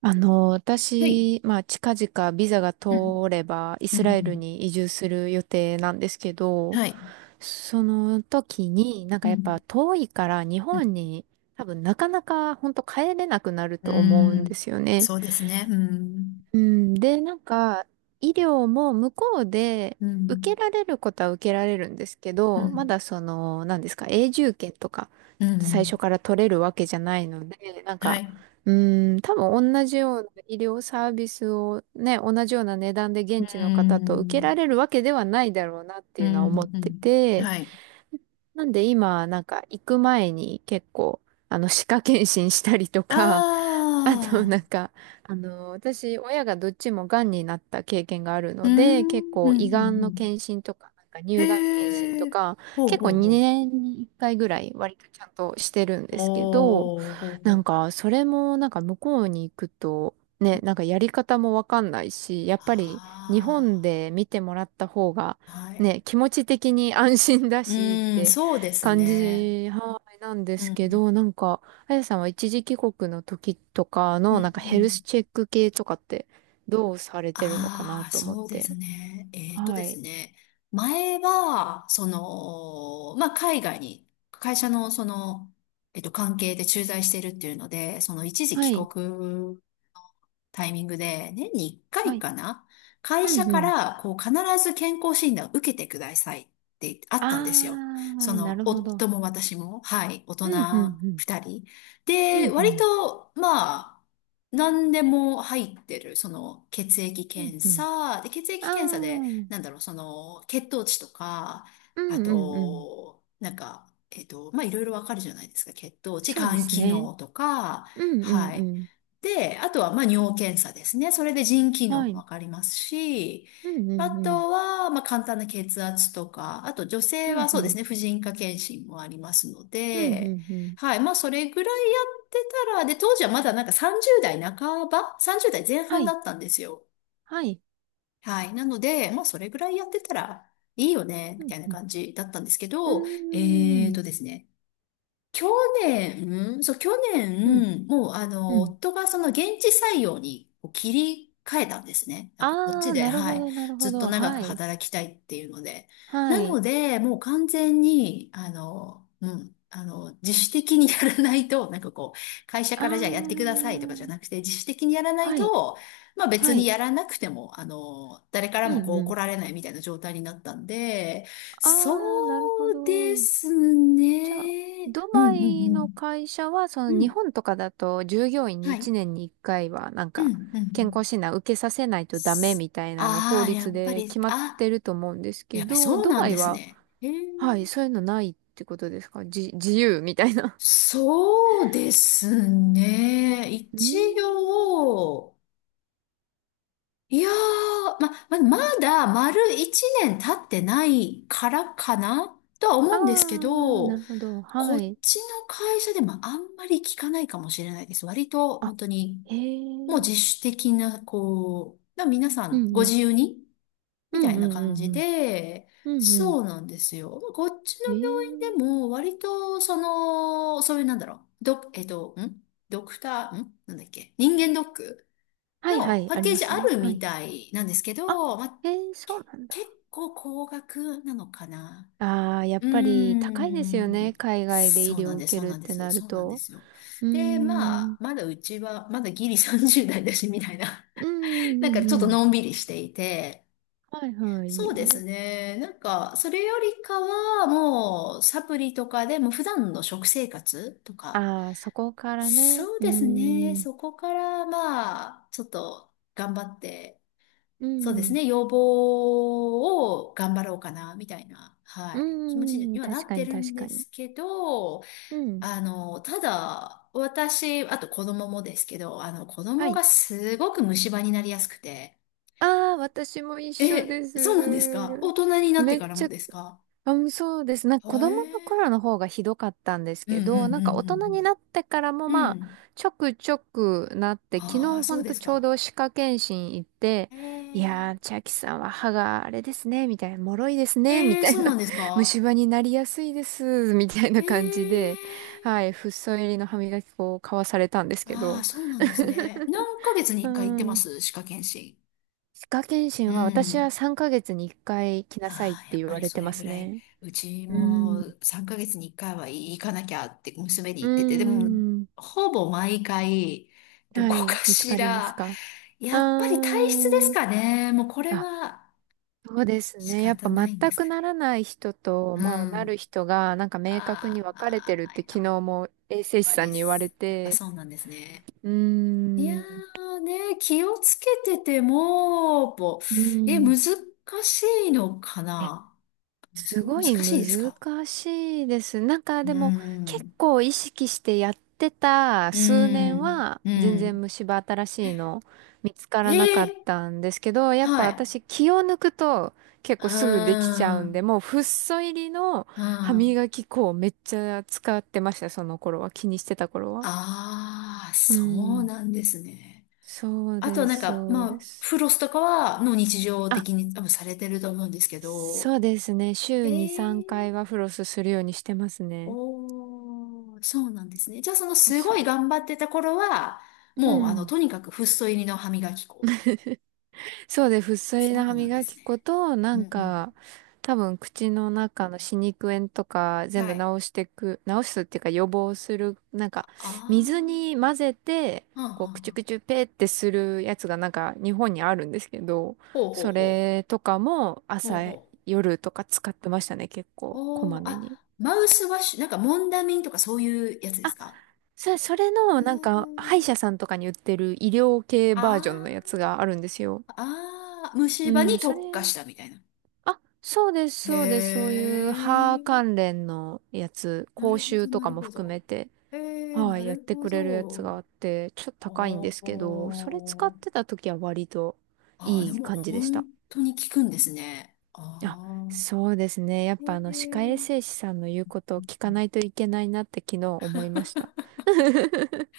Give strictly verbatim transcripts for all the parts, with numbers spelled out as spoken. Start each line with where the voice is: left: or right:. right: あの、
left: はい。
right: 私、まあ、近々ビザが通
left: うん、
right: ればイ
left: うん、う
right: スラエル
left: ん、
right: に移住する予定なんですけど、
left: はい。
right: その時になんか
left: う
right: やっぱ
left: ん、
right: 遠いから日
left: うん、
right: 本に多分なかなか本当帰れなくなる
left: うー
right: と思うんで
left: ん、
right: すよね。
left: そうですね。うん、
right: うん、で、なんか、医療も向こうで
left: う
right: 受け
left: ん、
right: られることは受けられるんですけ
left: う
right: ど、ま
left: ん、
right: だその、何ですか、永住権とか、
left: う
right: 最初
left: ん、
right: から取れるわけじゃないので、なん
left: は
right: か、
left: い。
right: うん、多分同じような医療サービスをね、同じような値段で
left: う
right: 現
left: ー
right: 地の方と受けら
left: ん、
right: れるわけではないだろうなって
left: う
right: いうのは思っ
left: ん、う
right: て
left: ん。
right: て、
left: はい。
right: なんで今、なんか行く前に結構、あの、歯科検診したりとか、
left: あ
right: あの、
left: あ、
right: なんか、あの、私、親がどっちもがんになった経験がある
left: うー
right: ので、結
left: ん、うん、う
right: 構胃がん
left: ん、う
right: の
left: ん。
right: 検診とか、なんか乳がん検診
left: へ
right: と
left: え。
right: か、
left: ほう
right: 結構
left: ほうほう。
right: にねんにいっかいぐらい割とちゃんとしてるんですけど、
left: おー、ほう
right: な
left: ほ
right: ん
left: う。
right: か、それもなんか向こうに行くと、ね、なんかやり方もわかんないし、やっぱり日本
left: あ
right: で見てもらった方が、
left: あ、はい。
right: ね、気持ち的に安心だ
left: う
right: しっ
left: ーん、
right: て
left: そうです
right: 感
left: ね。
right: じ、はい、なんで
left: う
right: すけ
left: ん、
right: ど、なんか、あやさんは一時帰国の時とか
left: う
right: のなん
left: ん、
right: か
left: う
right: ヘル
left: ん、
right: スチェック系とかってどうされてるのかな
left: ああ、
right: と思っ
left: そうです
right: て。
left: ね。えっとで
right: は
left: す
right: い。
left: ね。前は、その、まあ、海外に、会社のその、えっと、関係で駐在してるっていうので、その一時
right: は
left: 帰
right: い。
left: 国タイミングで、年にいっかいか
right: は
left: い
right: い。
left: かな、会
right: う
left: 社
right: んう
left: か
right: ん。
left: ら、こう、必ず健康診断を受けてくださいってあったんです
right: あ
left: よ。そ
right: ー、な
left: の、
right: るほ
left: 夫
right: ど。
left: も私も、はい、大人
right: うんうんうん。
left: ふたり。
right: う
left: で、
right: んう
left: 割
right: ん。
left: と、まあ、何でも入ってる、その、血液
right: うん
left: 検
right: うん。
left: 査、で、血液
right: あ
left: 検査で、
right: ー、
left: なんだろう、その、血糖値とか、
right: う
left: あ
right: んうんうん。
left: と、なんか、えっと、まあ、いろいろわかるじゃないですか。血糖値、
right: そうで
left: 肝
right: す
left: 機
right: ね。
left: 能とか、
right: うんう
left: は
right: んう
left: い。
right: ん。
left: で、あとは、まあ、尿検査ですね。それで腎機能
right: は
left: も
right: い。
left: わかりますし、
right: うんう
left: あ
right: んうん。
left: とは、まあ、簡単な血圧とか、あと女性
right: うん
left: は
right: う
left: そうです
right: ん。
left: ね、婦人科検診もありますの
right: うんう
left: で、
right: んうん。
left: はい、まあ、それぐらいやってたら、で、当時はまだなんかさんじゅう代半ば ?さんじゅう 代前
right: は
left: 半だ
right: い。
left: ったんですよ。
right: はい。
left: はい。なので、まあ、それぐらいやってたらいいよね、
right: う
left: み
right: ん
left: たいな
right: うん。
left: 感じだったんですけ
right: うー
left: ど、えー
right: ん。
left: とですね、去年、うんそう、去
right: うん
left: 年、もう、あ
right: う
left: の、
right: ん。
left: 夫がその現地採用にこう切り替えたんですね。なんかこっち
right: あー、
left: で、
right: なる
left: は
right: ほ
left: い、
right: ど、なる
left: ず
right: ほ
left: っと
right: ど。
left: 長く
right: はい。
left: 働きたいっていうので。
right: は
left: なの
right: い。
left: で、もう完全に、あの、うん、あの、自主的にやらないと、なんかこう、会社
right: あー、
left: からじゃあやってくださいとかじゃなくて、自主的にやらない
right: はい、
left: と、まあ別
right: は
left: に
right: い。
left: やらなくても、あの、誰から
right: う
left: もこ
right: ん
left: う
right: う
left: 怒
right: ん。
left: られないみたいな状態になったんで、そ
right: あー、なるほ
left: うで
right: ど。
left: す
right: じゃあ、
left: ね。
right: ド
left: うんう
right: バ
left: んう
right: イの
left: ん。
right: 会社は、そ
left: う
right: の日
left: ん。
right: 本とかだと従業員に
left: はい。
right: 1
left: う
right: 年にいっかいは、なんか、
left: んう
right: 健
left: ん。
right: 康診断受けさせないとダメみたいなの法
left: ああー、や
right: 律
left: っぱ
right: で
left: り、
right: 決まって
left: あ、
right: ると思うんですけ
left: やっぱり
right: ど、
left: そう
right: ド
left: なん
right: バ
left: で
right: イ
left: す
right: は、
left: ね。えー、
right: はい、そういうのないってことですかじ、自由みたいな。
left: そうですね。
right: うー
left: 一
right: ん。
left: 応、いやー、ま、ま、まだ丸一年経ってないからかなとは
right: あ
left: 思うんですけ
right: ー、な
left: ど、
right: るほど。
left: こ
right: は
left: っ
right: い。
left: ちの会社でもあんまり聞かないかもしれないです。割と本
right: あ、
left: 当に
right: へ
left: もう
right: え。
left: 自主的な、こう、だから皆さ
right: う
left: ん
right: ん
left: ご
right: うん。
left: 自由に
right: う
left: みた
right: ん
left: い
right: う
left: な
right: んう
left: 感
right: ん
left: じ
right: うん。
left: で、
right: うんうん。
left: そうなんですよ。こっちの
right: えー。
left: 病院でも割と、その、そういうなんだろう、ド、えっと、んドクター、んなんだっけ人間ドック
right: はいは
left: の
right: い、
left: パッ
right: あり
left: ケー
right: ま
left: ジ
right: す
left: あ
right: ね。
left: る
right: は
left: み
right: い。
left: たいなんですけ
right: あ、
left: ど、まあ、
right: えー、そう
left: け
right: なん
left: 結
right: だ。
left: 構高額なのかな。
right: ああ、やっ
left: うー
right: ぱり高いですよ
left: ん。
right: ね。海外で医
left: そう
right: 療
left: な
right: を
left: ん
right: 受
left: です、
right: け
left: そう
right: るっ
left: なんで
right: て
left: す、
right: なる
left: そうなんで
right: と。
left: すよ。
right: うー
left: で、ま
right: ん。
left: あ、まだうちは、まだギリさんじゅう代だし、みたいな。
right: うん
left: なん
right: う
left: か
right: んうん
left: ちょっ
right: う
left: と
right: ん。
left: のんびりしていて、
right: はいは
left: そうで
right: い。
left: すね。なんか、それよりかは、もう、サプリとかでも普段の食生活とか、
right: ああ、そこからね。
left: そう
right: うー
left: ですね。
right: ん。
left: そこから、まあ、ちょっと頑張って、
right: う
left: そうです
right: ん。
left: ね。要望を頑張ろうかな、みたいな、は
right: う
left: い、気持ち
right: ー
left: に
right: ん。
left: はな
right: 確
left: っ
right: か
left: て
right: に
left: る
right: 確
left: ん
right: か
left: で
right: に。
left: すけど、
right: うん。
left: あの、ただ、私、あと子供もですけど、あの、子
right: は
left: 供が
right: い。
left: すごく虫歯になりやすくて、
right: ああ、私も一緒で
left: え、
right: す。
left: そうなんですか？大人になって
right: めっ
left: から
right: ち
left: も
right: ゃ
left: ですか？
right: うんそうです。なんか子
left: はえ
right: 供
left: ー。
right: の頃の方がひどかったんです
left: うんう
right: けど、なんか大人
left: ん
right: になってからも
left: うんうんう
right: ま
left: ん。う
right: あ、
left: ん。
right: ちょくちょくなって、昨
left: ああ、
right: 日ほ
left: そう
right: ん
left: で
right: と
left: す
right: ちょう
left: か。
right: ど歯科検診行って、
left: え
right: いや
left: え。
right: ー、千秋さんは歯があれですね、みたいな、脆いですね、み
left: ええ、
right: たい
left: そうなん
right: な、
left: です
right: 虫
left: か？
right: 歯になりやすいです、みたい
left: え
right: な感じで、はい、
left: え。
right: フッ素入りの歯磨き粉を買わされたんですけ
left: ああ、
right: ど、
left: そうなんです ね。何ヶ月に
right: う
left: いっかい行ってま
right: ん。
left: す？歯科検診。
right: 歯科検
left: う
right: 診は私は
left: ん。
right: さんかげつにいっかい来なさいっ
left: ああ、
right: て
left: やっ
right: 言
left: ぱ
right: わ
left: り
right: れ
left: そ
right: てま
left: れぐ
right: す
left: らい、
right: ね。
left: うち
right: う
left: も
right: ん。
left: さんかげつにいっかいは行かなきゃって娘に
right: うー
left: 言ってて、でも、
right: ん。
left: ほぼ毎回、ど
right: は
left: こか
right: い。見つ
left: し
right: かります
left: ら、
right: か？う
left: やっぱり体質で
right: ー
left: す
right: ん。
left: かね。もうこれ
right: あ、
left: は
right: そうです
left: 仕
right: ね。やっぱ
left: 方ないんで
right: 全
left: すか
right: くな
left: ね。
right: らない人と、
left: う
right: まあ、なる
left: ん。
right: 人が、なんか明確に分かれてる
left: あ
right: っ
left: あ、
right: て
left: や
right: 昨
left: っ
right: 日も衛生士
left: ぱ
right: さん
left: り
right: に言われ
left: す、やっぱ
right: て、
left: そうなんですね。
right: うー
left: いや
right: ん。う
left: ーね、気をつけてても、ぼえ、難
right: ん。
left: しいのか
right: え
left: な？む
right: す
left: ず、
right: ご
left: 難
right: い
left: しいです
right: 難
left: か？
right: しいです。なんか
left: う
right: で
left: ー
right: も結
left: ん。
right: 構意識してやってた
left: う
right: 数年
left: ーん、
right: は
left: う
right: 全
left: ん。
right: 然虫歯新しいの見つからな
left: え
right: かっ
left: え、
right: たんですけど、やっぱ
left: はい。
right: 私気を抜くと結
left: う
right: 構すぐできちゃ
left: ー
right: うんで、
left: ん、
right: もうフッ素入りの
left: う
right: 歯
left: ん。
right: 磨き粉をめっちゃ使ってました、その頃は。気にしてた頃は。
left: ああ、
right: う
left: そう
right: ん。
left: なんですね。
right: そう
left: あと
right: で
left: なん
right: す、
left: か、
right: そう
left: ま
right: で
left: あ、
right: す。
left: フロスとかは、の日常
right: あ、
left: 的に多分されてると思うんですけ
right: そ
left: ど、
right: うですね。
left: え
right: 週に3
left: え、
right: 回はフロスするようにしてますね。
left: おー、そうなんですね。じゃあそのす
right: そ
left: ごい
right: う。
left: 頑張ってた頃は、
right: う
left: もうあの、
right: ん。
left: とにかくフッ素入りの歯磨き粉。
right: そうで、不粋
left: そ
right: な歯
left: うなんで
right: 磨
left: す
right: き粉
left: ね。
right: と、な
left: うん
right: ん
left: うん。
right: か、多分口の中の歯肉炎とか全
left: は
right: 部治
left: い。
right: してく、治すっていうか予防する、なんか、水
left: あ
right: に混ぜて、
left: あ、はん
right: こう、
left: は
right: く
left: ん
right: ちゅ
left: はん。
right: くちゅペーってするやつがなんか日本にあるんですけど、
left: ほうほう
right: そ
left: ほ
right: れとかも
left: う。ほ
right: 朝、
left: うほう。
right: 夜とか使ってましたね、結構、こ
left: お
right: ま
left: ー、
right: め
left: あ、
right: に。
left: マウスワッシュ、なんかモンダミンとかそういうやつです
right: あ、
left: か？
right: そ、それ
left: う
right: の、
left: ー
right: なんか、歯医
left: ん。
right: 者さんとかに売ってる医療系バージョンのや
left: あ
right: つがあるんですよ。
left: あああ、虫歯に
right: うん、それ
left: 特化したみたいな。
right: あ、そうです、
left: へ
right: そうです。そういう歯関
left: ー。
right: 連のやつ、
left: な
right: 講
left: るほ
right: 習
left: ど、
right: と
left: な
right: か
left: る
right: も
left: ほ
right: 含め
left: ど。
right: て、
left: へー、
right: は
left: な
right: い、やっ
left: る
right: て
left: ほ
right: くれるやつ
left: ど。
right: があって、ちょっと
left: あ
right: 高いんですけど、それ使っ
left: ー。
right: てた時は割と
left: ああ、
right: い
left: で
right: い
left: も
right: 感じでした。
left: 本当に効くんですね。あ
right: あ、
left: あ、
right: そうですね。やっ
left: へ
right: ぱあの、歯科衛
left: え、
right: 生士さんの言うことを聞かないといけないなって昨日思いました。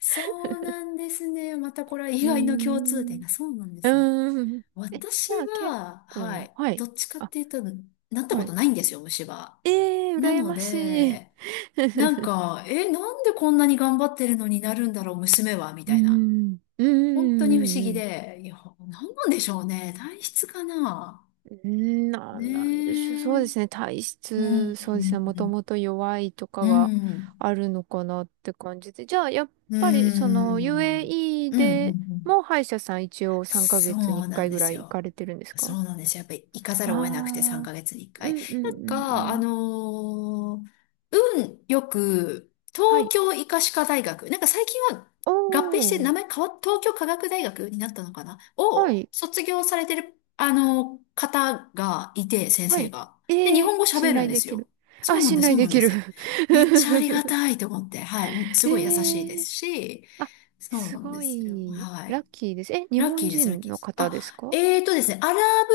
left: そうなんですね。またこれは意
right: うー
left: 外の共通点
right: ん。
left: が。そうなんで
right: う
left: すね。
right: ーん。え、
left: 私
right: じゃあ結
left: は、は
right: 構、
left: い、
right: はい。
left: どっちかっ
right: あ、
left: ていうと、なった
right: は
left: こと
right: い。
left: ないんですよ、虫歯。
right: ええー、
left: な
right: 羨
left: の
right: ましい。
left: で、なんか、え、なんでこんなに頑張ってるのになるんだろう、娘は、み
right: うー
left: たいな。
right: ん、う
left: 本当に不思議
right: ーん、う
left: で、いや、なんなんでしょうね。体質かな。
right: ーん、な、
left: ね
right: なんでしょう。そ
left: え。
right: う
left: う
right: で
left: ん、
right: すね。体
left: う
right: 質、そうですね。もと
left: ん、
right: もと弱いと
left: う
right: か
left: ん、
right: が
left: うん。
right: あるのかなって感じで。じゃあ、やっ
left: う
right: ぱり、その、
left: ん、
right: ユーエーイー
left: うん、うん、うん、う
right: で
left: ん、うん、
right: も歯医者さん一応3
left: そ
right: ヶ月に1
left: うな
right: 回
left: んで
right: ぐら
left: す
right: い行か
left: よ。
right: れてるんですか？
left: そうなんですよ。やっぱり行かざ
right: あ
left: るを得なくて3
right: あ
left: ヶ月に1
right: ー、う
left: 回。
right: ん、うん、
left: なん
right: う
left: か、
right: ん、う
left: あ
right: ん。
left: のー運よく、
right: は
left: 東
right: い。
left: 京医科歯科大学、なんか最近は
right: お
left: 合併して名
right: ー、
left: 前変わっ、東京科学大学になったのかな、
right: は
left: を
right: い、
left: 卒業されてる、あのー方がいて、先
right: は
left: 生
right: い。
left: が。
right: え
left: で、日
right: ー、
left: 本語
right: 信
left: 喋るん
right: 頼
left: で
right: で
left: す
right: き
left: よ。
right: る。
left: そ
right: あ、
left: うなん
right: 信
left: です、
right: 頼
left: そう
right: で
left: なん
right: き
left: で
right: る。
left: す。めっちゃありがたいと思って。はい。もうす
right: え
left: ごい優しいです
right: ー
left: し、
right: あ、
left: そう
right: す
left: なんで
right: ご
left: すよ。
right: い、
left: は
right: ラ
left: い。
right: ッキーです。え、日
left: ラッ
right: 本
left: キーです、ラッ
right: 人
left: キー
right: の
left: です。
right: 方
left: あ、
right: ですか？
left: えーとですね、アラブ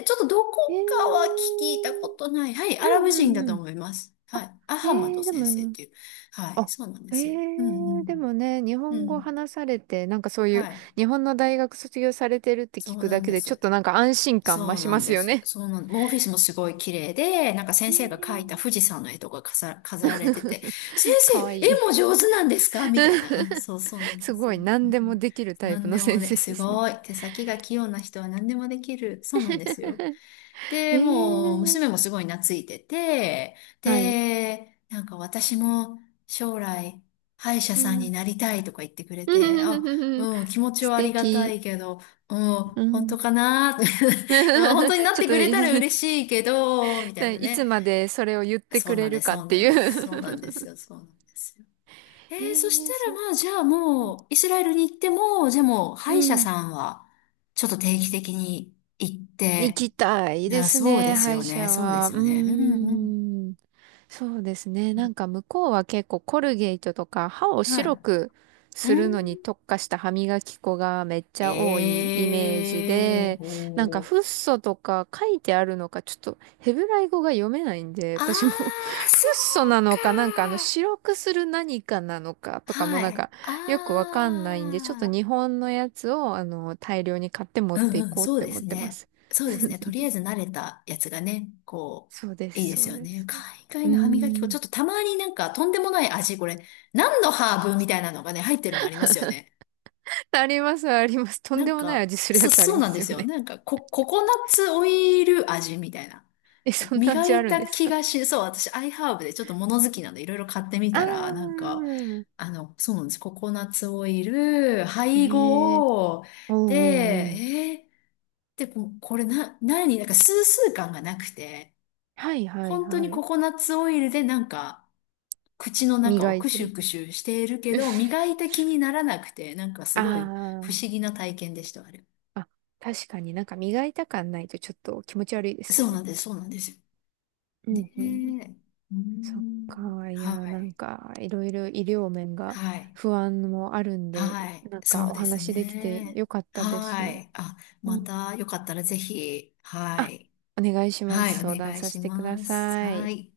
left: 系、ちょっとど
right: え
left: こかは
right: ー、
left: 聞いたことない。はい、アラ
right: うん
left: ブ
right: う
left: 人
right: ん
left: だ
right: う
left: と
right: ん。
left: 思います。は
right: あ、
left: い。ア
right: え
left: ハマド
right: ー、で
left: 先生っ
right: も、
left: ていう。はい、
right: あ、
left: そうなんで
right: え
left: すよ。うんう
right: ー、
left: ん。
right: でもね、日
left: う
right: 本語
left: ん。
right: 話されて、なんかそうい
left: は
right: う、
left: い。
right: 日本の大学卒業されてるって
left: そ
right: 聞
left: う
right: く
left: な
right: だ
left: ん
right: け
left: で
right: で、ちょっ
left: す。
right: となんか安心感増
left: そう
right: し
left: な
right: ま
left: ん
right: す
left: で
right: よ
left: す。
right: ね。
left: そうなん、もうオフィスもすごい綺麗で、なんか
right: え
left: 先
right: ー、
left: 生が描いた富士山の絵とか飾ら、飾られてて、先
right: か
left: 生、
right: わい
left: 絵も
right: い。
left: 上手なんですか？みたいな。うん、そうそうなん で
right: す
left: す。
right: ご
left: う
right: い、
left: ん、
right: 何でもできるタイプ
left: 何
right: の
left: でも
right: 先生
left: ね、
right: で
left: す
right: すね。
left: ごい。手先が器用な人は何でもできる。そうなんですよ。
right: え
left: で、もう、
right: ー、
left: 娘もすごい懐いてて、
right: はい。
left: で、なんか私も将来、歯医者
right: う
left: さんに
right: ん。
left: なりたいとか言ってくれて、あ、うん、気持ち
right: 素
left: はありがた
right: 敵。
left: いけど、うん、
right: う
left: 本当
right: ん。
left: かな？ うん、本当になっ
right: ちょっ
left: て
right: と
left: くれたら嬉 しいけど、みたいな
right: いつ
left: ね。
right: までそれを言って
left: そ
right: く
left: うな
right: れ
left: ん
right: る
left: です、
right: かっ
left: そう
right: て
left: なん
right: い
left: です、そうなんです
right: う。
left: よ、そうなんですよ。え
right: え
left: ー、そした
right: ー
left: ら
right: そっ
left: まあ、じ
right: か。
left: ゃあ
right: うん。
left: もう、イスラエルに行っても、じゃあもう、歯
right: う
left: 医者
right: ん
left: さんは、ちょっと定期的に行っ
right: 行
left: て、
right: きたい
left: い
right: で
left: や、
right: す
left: そうで
right: ね、
left: す
right: 歯
left: よ
right: 医
left: ね。
right: 者
left: そうで
right: は。
left: す
right: う
left: よね。うん
right: ー
left: うん。
right: ん。そうですね。
left: う
right: なん
left: ん、
right: か向こうは結構コルゲートとか歯を
left: は
right: 白
left: い。
right: く
left: う
right: するのに
left: ん。
right: 特化した歯磨き粉がめっちゃ多いイメージ
left: ええー
right: で、なんか
left: ほう。
right: フッ素とか書いてあるのかちょっとヘブライ語が読めないんで、
left: あ
right: 私も フッ
left: あ、そ
right: 素
left: う
right: なのかなんかあの
left: か。
right: 白くする何かなのかとかも
left: は
right: なん
left: い。
right: かよくわかんないんで、ちょっと
left: ああ。
right: 日本のやつをあの大量に買って持っ
left: う
right: て
left: ん
right: い
left: うん、
right: こうっ
left: そう
right: て
left: で
right: 思っ
left: す
right: てま
left: ね。
right: す。
left: そうですね。とりあえず慣れたやつがね、こ
right: そうで
left: う、い
right: す、
left: いで
right: そ
left: す
right: う
left: よ
right: で
left: ね。
right: す。
left: 海
right: うー
left: 外の歯磨き粉、ち
right: ん。
left: ょっとたまになんかとんでもない味、これ、何のハーブみたいなのがね、入ってるのありますよね。
right: あります、あります。とん
left: な
right: で
left: ん
right: もない
left: か、
right: 味するや
left: そ、
right: つあり
left: そう
right: ま
left: なんで
right: すよ
left: すよ。
right: ね。
left: なんか、コココナッツオイル味みたいな。
right: え、そんな
left: 磨
right: 味あ
left: い
right: るん
left: た
right: です
left: 気
right: か？
left: がし、そう、私、アイハーブでちょっと物好きなんで、いろいろ買ってみ
right: あ
left: たら、なんか、
right: ー。
left: あの、そうなんです。ココナッツオイル、
right: え
left: 配
right: えー
left: 合、
right: おう
left: で、
right: おうおう。
left: えー、で、ここれな、何なんか、スースー感がなくて、
right: はいはい
left: 本当
right: は
left: にコ
right: い。
left: コナッツオイルで、なんか、口の中を
right: 磨い
left: ク
right: て
left: シュ
right: る。
left: クシュしているけど、磨いた気にならなくて、なんかす
right: あ
left: ごい不思議な体験でした、あれ。
right: あ。あ、確かになんか磨いた感ないとちょっと気持ち悪いですよ
left: そうな
right: ね。
left: んです、そうなんですよ。
right: う
left: ね
right: んうん。
left: え。うー
right: そっ
left: ん。
right: か。いや、
left: は
right: なん
left: い。
right: かいろいろ医療面が
left: はい。
right: 不安もあるんで、
left: はい。
right: なん
left: そ
right: か
left: う
right: お
left: です
right: 話できて
left: ね。
right: よかったで
left: は
right: す。
left: い。あ、
right: う
left: ま
right: ん
left: たよかったらぜひ、は
right: あ、
left: い。
right: お願いしま
left: は
right: す。相
left: い、お
right: 談
left: 願い
right: さ
left: し
right: せてくだ
left: ます。
right: さ
left: は
right: い。
left: い。